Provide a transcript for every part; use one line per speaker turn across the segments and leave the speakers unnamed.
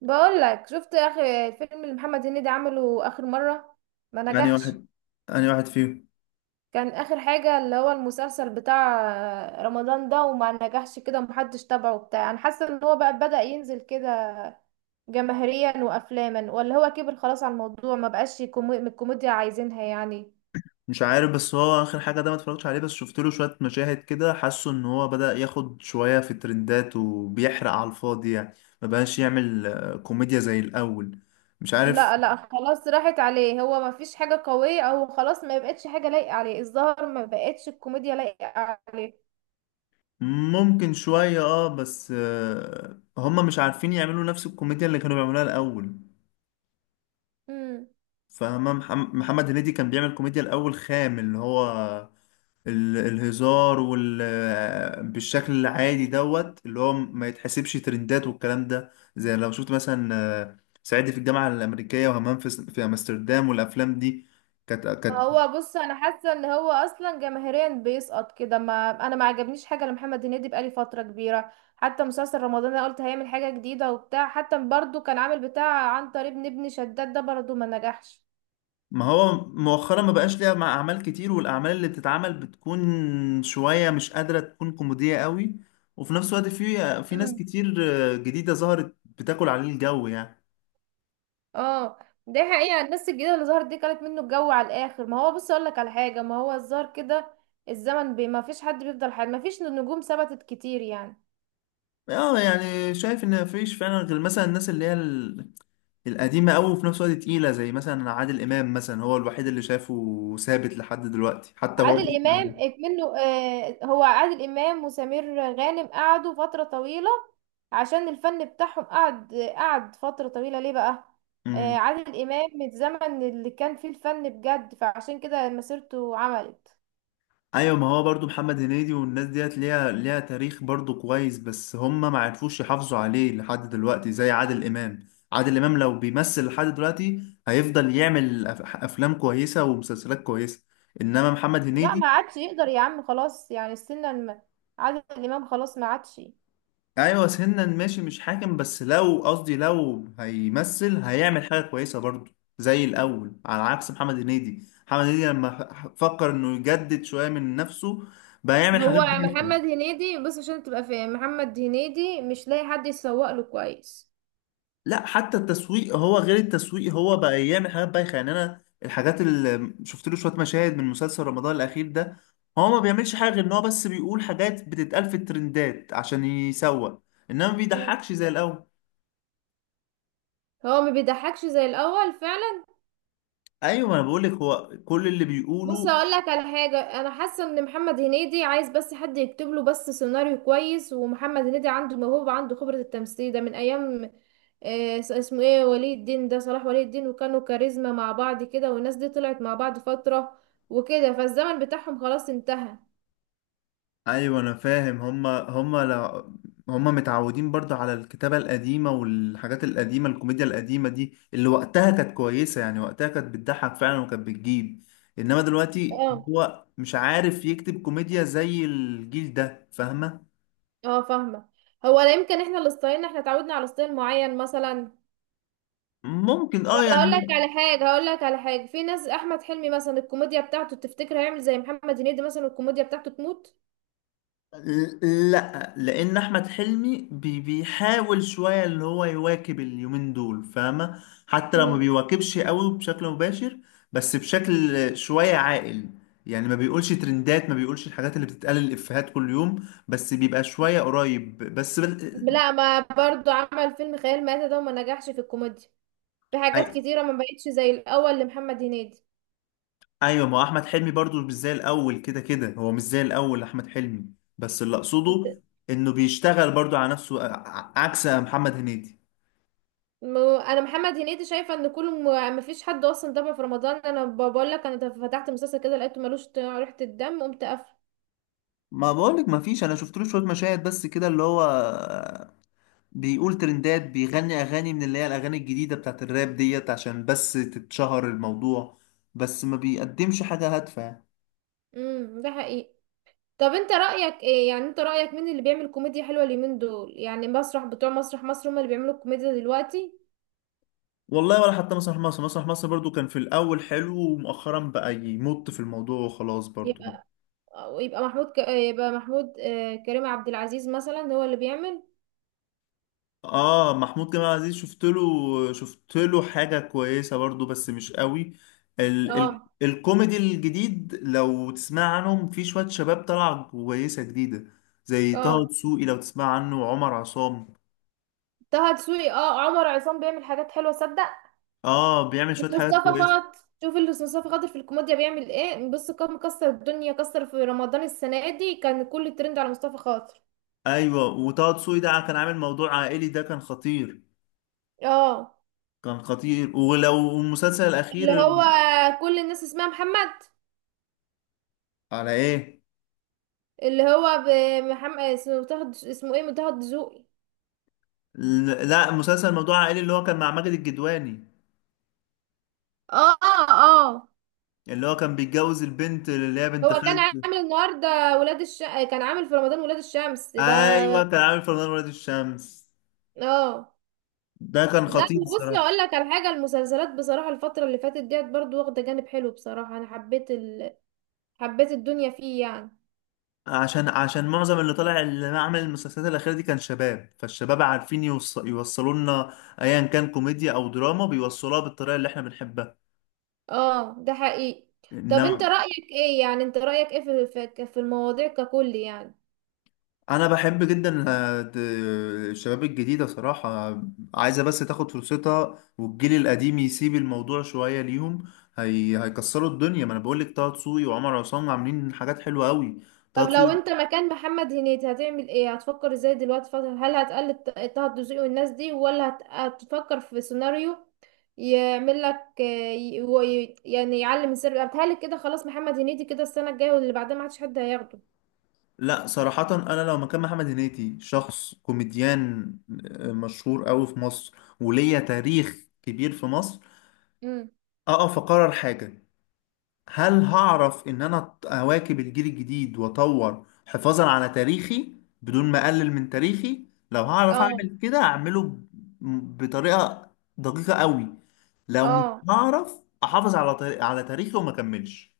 بقول لك شفت اخر الفيلم اللي محمد هنيدي عمله اخر مره، ما
يعني
نجحش.
واحد يعني واحد فيهم.
كان اخر حاجه اللي هو المسلسل بتاع رمضان ده، وما نجحش كده ومحدش تابعه بتاع. انا حاسه ان هو بقى بدأ ينزل كده جماهيريا وافلاما، ولا هو كبر خلاص على الموضوع ما بقاش الكوميديا عايزينها يعني.
مش عارف، بس هو اخر حاجه ده ما اتفرجتش عليه، بس شفت له شويه مشاهد كده، حاسه ان هو بدأ ياخد شويه في الترندات وبيحرق على الفاضي يعني. ما بقاش يعمل كوميديا زي الاول. مش عارف.
لا لا، خلاص راحت عليه، هو ما فيش حاجه قويه او خلاص ما بقتش حاجه لايقه عليه. الظاهر ما بقتش الكوميديا لايقه
ممكن شويه اه، بس هما مش عارفين يعملوا نفس الكوميديا اللي كانوا بيعملوها الاول.
عليه.
فاهمة؟ محمد هنيدي كان بيعمل كوميديا الاول خام، اللي هو الهزار بالشكل العادي دوت، اللي هو ما يتحسبش ترندات والكلام ده. زي لو شفت مثلا صعيدي في الجامعة الأمريكية، وهمام في أمستردام، والأفلام دي كانت.
هو بص، انا حاسه ان هو اصلا جماهيريا بيسقط كده، ما انا ما عجبنيش حاجه لمحمد هنيدي بقالي فتره كبيره. حتى مسلسل رمضان انا قلت هيعمل حاجه جديده وبتاع، حتى برضو كان عامل بتاع عن طريق ابن شداد ده برضو ما نجحش.
ما هو مؤخرا ما بقاش ليها مع أعمال كتير، والأعمال اللي بتتعمل بتكون شوية مش قادرة تكون كوميدية قوي، وفي نفس الوقت في ناس
مم.
كتير جديدة ظهرت بتاكل عليه الجو يعني.
اه، دي حقيقه، الناس الجديده اللي ظهرت دي كانت منه الجو على الاخر. ما هو بص اقول لك على حاجه، ما هو الظاهر كده الزمن بي ما فيش حد بيفضل حد، ما فيش نجوم ثبتت كتير يعني.
اه، يعني شايف ان مفيش فعلا غير مثلا الناس اللي هي القديمة أوي، وفي نفس الوقت تقيلة، زي مثلا عادل إمام، مثلا هو الوحيد اللي شافه ثابت لحد دلوقتي حتى هو.
عادل امام منه، هو عادل امام وسمير غانم قعدوا فتره طويله عشان الفن بتاعهم قعد فتره طويله ليه بقى.
امم.
عادل امام من الزمن اللي كان فيه الفن بجد، فعشان كده مسيرته عملت.
أيوة، ما هو برضو محمد هنيدي والناس ديت ليها تاريخ برضو كويس، بس هم ما عرفوش يحافظوا عليه لحد دلوقتي زي عادل إمام. عادل إمام لو بيمثل لحد دلوقتي هيفضل يعمل أفلام كويسة ومسلسلات كويسة. إنما محمد
لا،
هنيدي،
ما عادش يقدر يا عم، خلاص يعني عادل امام خلاص ما عادش.
ايوه سنا ماشي مش حاكم، بس لو قصدي لو هيمثل هيعمل حاجه كويسه برضه زي الاول، على عكس محمد هنيدي. محمد هنيدي لما فكر انه يجدد شويه من نفسه بقى يعمل حاجات
هو
بايخه.
محمد هنيدي بص، عشان تبقى فاهم، محمد هنيدي مش لاقي حد يسوق له كويس.
لا، حتى التسويق، هو غير التسويق، هو بقى يعمل حاجات بايخه يعني. انا الحاجات اللي شفت له شويه مشاهد من مسلسل رمضان الاخير ده، هو ما بيعملش حاجه غير ان هو بس بيقول حاجات بتتقال في الترندات عشان يسوق، انما ما
مم.
بيضحكش زي الاول.
هو ما بيضحكش زي الاول فعلا.
ايوه، ما انا بقول لك، هو كل اللي
بص
بيقوله.
اقول لك على حاجه، انا حاسه ان محمد هنيدي عايز بس حد يكتب له بس سيناريو كويس، ومحمد هنيدي عنده موهبه، عنده خبره. التمثيل ده من ايام، اسمه ايه، ولي الدين، ده صلاح ولي الدين، وكانوا كاريزما مع بعض كده، والناس دي طلعت مع بعض فتره وكده، فالزمن بتاعهم خلاص انتهى.
ايوه، انا فاهم. هما لا، هما متعودين برضو على الكتابة القديمة والحاجات القديمة، الكوميديا القديمة دي اللي وقتها كانت كويسة يعني، وقتها كانت بتضحك فعلا وكانت بتجيب، انما دلوقتي
اه،
هو مش عارف يكتب كوميديا زي الجيل ده. فاهمة؟
اه، فاهمه. هو لا يمكن احنا اللي ستايلنا، احنا اتعودنا على ستايل معين مثلا.
ممكن اه
طب هقول لك
يعني.
على حاجه، هقول لك على حاجه، في ناس احمد حلمي مثلا، الكوميديا بتاعته تفتكر هيعمل زي محمد هنيدي مثلا الكوميديا بتاعته تموت؟
لا، لان احمد حلمي بي بيحاول شويه اللي هو يواكب اليومين دول، فاهمه؟ حتى لو ما
مم.
بيواكبش قوي بشكل مباشر، بس بشكل شويه عاقل يعني. ما بيقولش ترندات، ما بيقولش الحاجات اللي بتتقال الافيهات كل يوم، بس بيبقى شويه قريب، بس
لا، ما برضو عمل فيلم خيال مآتة ده وما نجحش في الكوميديا. في حاجات
أي-
كتيرة ما بقتش زي الأول لمحمد هنيدي.
ايوه، ما هو احمد حلمي برضو مش زي الاول، كده كده هو مش زي الاول احمد حلمي، بس اللي اقصده
د-
انه بيشتغل برضو على نفسه، عكس محمد هنيدي.
أنا محمد هنيدي شايفة إن ما فيش حد أصلا دمه في رمضان. أنا بقول لك، أنا فتحت مسلسل كده لقيته ملوش ريحة الدم، قمت قافله.
ما بقولك ما فيش، انا شفت له شويه مشاهد بس كده، اللي هو بيقول ترندات، بيغني اغاني من اللي هي الاغاني الجديده بتاعت الراب ديت عشان بس تتشهر الموضوع، بس ما بيقدمش حاجه هادفه يعني.
امم، ده حقيقي. طب أنت رأيك إيه يعني، أنت رأيك مين اللي بيعمل كوميديا حلوة اليومين دول؟ يعني مسرح بتوع مسرح مصر هما اللي بيعملوا الكوميديا دلوقتي؟
والله ولا حتى مسرح مصر. مسرح مصر برضو كان في الاول حلو، ومؤخرا بقى يمط في الموضوع وخلاص برضو.
يبقى يبقى محمود، كريم عبد العزيز مثلا هو اللي بيعمل.
اه، محمود جمال عزيز، شفت له حاجة كويسة برضو بس مش قوي. ال ال
اه،
الكوميدي الجديد لو تسمع عنهم، في شوية شباب طالعة كويسة جديدة زي طه
اه،
دسوقي لو تسمع عنه، وعمر عصام.
طه دسوقي، اه عمر عصام بيعمل حاجات حلوه صدق.
اه، بيعمل شوية حاجات
مصطفى
كويسة.
خاطر، شوف اللي مصطفى خاطر في الكوميديا بيعمل ايه. بص كان مكسر الدنيا، كسر في رمضان السنه دي، كان كل الترند على مصطفى خاطر.
ايوه، وطه دسوقي ده كان عامل موضوع عائلي، ده كان خطير.
اه،
كان خطير. ولو المسلسل
اللي
الأخير،
هو كل الناس اسمها محمد.
على ايه؟
اللي هو محمد اسمه متاخد، اسمه ايه، متاخد دسوقي.
لا، مسلسل موضوع عائلي اللي هو كان مع ماجد الكدواني،
اه. اه.
اللي هو كان بيتجوز البنت اللي هي بنت
هو كان
خالته.
عامل النهارده ولاد الش كان عامل في رمضان ولاد الشمس ده.
ايوه، كان عامل فنان ولاد الشمس.
اه.
ده كان
لا
خطير
بصي
الصراحه.
اقول لك على حاجه، المسلسلات بصراحه الفتره اللي فاتت ديت برضو واخده جانب حلو بصراحه، انا حبيت حبيت الدنيا فيه يعني.
عشان عشان معظم اللي طالع اللي عمل المسلسلات الاخيره دي كان شباب، فالشباب عارفين يوصلوا لنا ايا كان كوميديا او دراما، بيوصلوها بالطريقه اللي احنا بنحبها.
اه، ده حقيقي. طب انت
انما
رايك ايه يعني، انت رايك ايه في في المواضيع ككل يعني؟
انا بحب جدا الشباب الجديده صراحه، عايزه بس تاخد فرصتها، والجيل القديم يسيب الموضوع شويه ليهم. هيكسروا الدنيا، ما انا بقول لك طه دسوقي وعمر عصام عاملين حاجات حلوه قوي. طه
طب لو انت
دسوقي.
مكان محمد هنيدي هتعمل ايه؟ هتفكر ازاي دلوقتي فترة؟ هل هتقلد طه الدسوقي والناس دي، ولا هتفكر في سيناريو يعمل لك، يعني يعلم السر. بتهيألي كده خلاص محمد هنيدي كده، السنه الجايه واللي بعدها ما عادش حد هياخده.
لا صراحة، أنا لو مكان محمد هنيدي شخص كوميديان مشهور أوي في مصر، وليا تاريخ كبير في مصر،
امم.
أقف أقرر حاجة. هل هعرف إن أنا أواكب الجيل الجديد وأطور حفاظا على تاريخي بدون ما أقلل من تاريخي؟ لو هعرف
اه.
أعمل كده أعمله بطريقة دقيقة أوي، لو مش
اه،
هعرف أحافظ على تاريخي وما أكملش.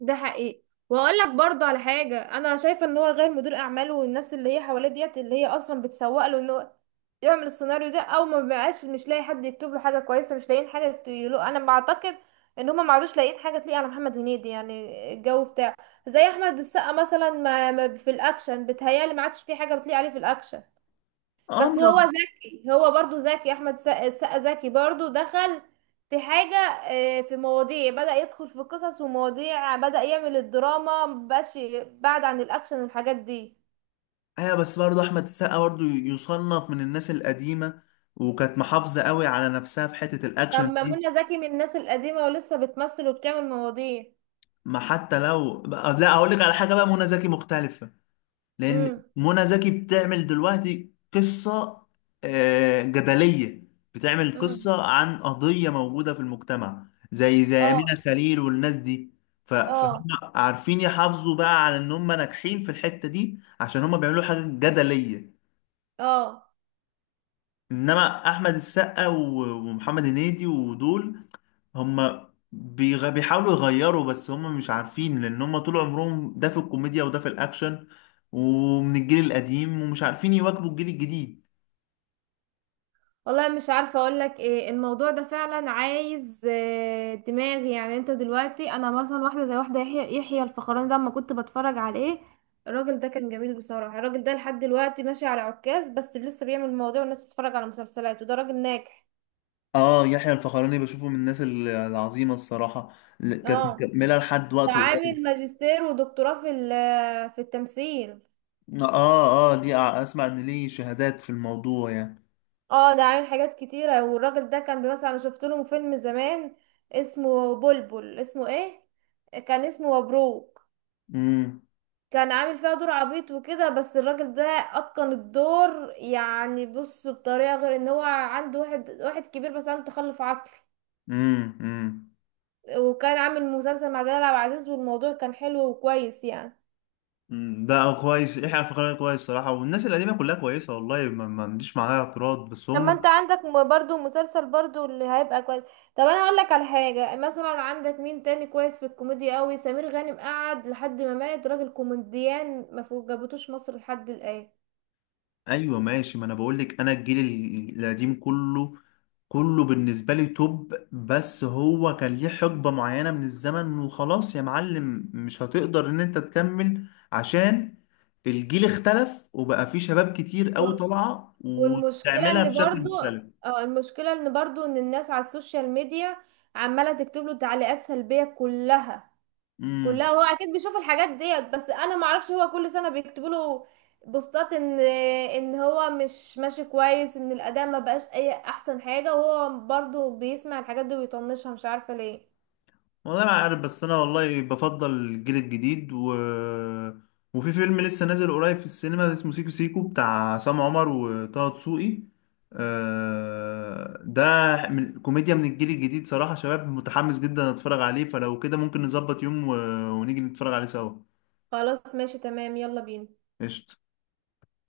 ده حقيقي. واقول لك برضه على حاجه، انا شايفه ان هو غير مدير اعماله والناس اللي هي حواليه ديت، اللي هي اصلا بتسوق له ان هو يعمل السيناريو ده او ما بقاش، مش لاقي حد يكتب له حاجه كويسه. مش لاقيين حاجه يقولوا، انا بعتقد ان هما ما عادوش لاقيين حاجه تليق على محمد هنيدي يعني الجو بتاعه. زي احمد السقا مثلا، ما في الاكشن بتهيالي ما عادش في حاجه بتليق عليه في الاكشن.
اه،
بس هو ذكي، هو برضو ذكي، احمد السقا ذكي برضو، دخل في حاجة، في مواضيع، بدأ يدخل في قصص ومواضيع، بدأ يعمل الدراما، مبقاش بعد عن الأكشن والحاجات دي.
ايوه، بس برضه احمد السقا برضه يصنف من الناس القديمه، وكانت محافظه قوي على نفسها في حته الاكشن
لما
دي.
منى زكي من الناس القديمة ولسه بتمثل وبتعمل مواضيع.
ما حتى لو لا، اقول لك على حاجه، بقى منى زكي مختلفه، لان
امم.
منى زكي بتعمل دلوقتي قصه جدليه، بتعمل
امم.
قصه عن قضيه موجوده في المجتمع زي زي امينه
اه.
خليل والناس دي. فهم
اه.
عارفين يحافظوا بقى على ان هم ناجحين في الحته دي عشان هم بيعملوا حاجه جدليه.
اه.
انما احمد السقا ومحمد هنيدي ودول، هم بيحاولوا يغيروا، بس هم مش عارفين، لان هم طول عمرهم ده في الكوميديا وده في الاكشن، ومن الجيل القديم، ومش عارفين يواكبوا الجيل الجديد.
والله مش عارفة اقولك ايه، الموضوع ده فعلا عايز دماغ يعني. انت دلوقتي انا مثلا واحدة زي واحدة، يحيى الفخراني ده لما كنت بتفرج عليه، الراجل ده كان جميل بصراحة. الراجل ده لحد دلوقتي ماشي على عكاز بس لسه بيعمل مواضيع والناس بتتفرج على مسلسلاته، ده راجل ناجح.
اه، يحيى الفخراني بشوفه من الناس العظيمة الصراحة، اللي كانت
اه.
مكملة لحد
ده
وقته
عامل
قريب.
ماجستير ودكتوراه في في التمثيل.
اه اه، دي اسمع ان ليه شهادات في الموضوع يعني.
اه، ده عامل حاجات كتيرة. والراجل ده كان مثلا انا شفت له فيلم زمان اسمه بلبل، اسمه ايه، كان اسمه مبروك.
امم.
كان عامل فيها دور عبيط وكده، بس الراجل ده اتقن الدور يعني. بص، بطريقه، غير ان هو عنده واحد كبير، بس عنده تخلف عقلي.
امم.
وكان عامل مسلسل مع جلال عبد العزيز، والموضوع كان حلو وكويس يعني.
مم. ده كويس، يحيى الفخراني كويس صراحة، والناس القديمة كلها كويسة، والله ما عنديش معاها اعتراض، بس
طب ما انت
هم.
عندك برضو مسلسل برضو اللي هيبقى كويس. طب انا اقول لك على حاجه، مثلا عندك مين تاني كويس في الكوميديا قوي؟ سمير غانم قعد لحد ما مات، راجل كوميديان ما فوق- جابتوش مصر لحد الان.
ايوه ماشي، ما انا بقول لك، انا الجيل القديم كله، كله بالنسبة لي توب، بس هو كان ليه حقبة معينة من الزمن، وخلاص يا معلم، مش هتقدر ان انت تكمل عشان الجيل اختلف، وبقى فيه شباب كتير قوي طالعة
والمشكلة
وتعملها
ان برضو،
بشكل
اه المشكلة ان برضو ان الناس على السوشيال ميديا عمالة تكتب له تعليقات سلبية كلها
مختلف.
كلها. وهو اكيد بيشوف الحاجات ديت، بس انا معرفش، هو كل سنة بيكتبوا له بوستات ان هو مش ماشي كويس، ان الاداء ما بقاش اي احسن حاجة. وهو برضو بيسمع الحاجات دي ويطنشها، مش عارفة ليه.
والله ما عارف، بس انا والله بفضل الجيل الجديد وفي فيلم لسه نازل قريب في السينما اسمه سيكو سيكو بتاع عصام عمر وطه دسوقي ده من كوميديا من الجيل الجديد صراحة، شباب متحمس جدا، اتفرج عليه. فلو كده ممكن نظبط يوم ونيجي نتفرج عليه سوا.
خلاص ماشي تمام، يلا بينا.
قشطة.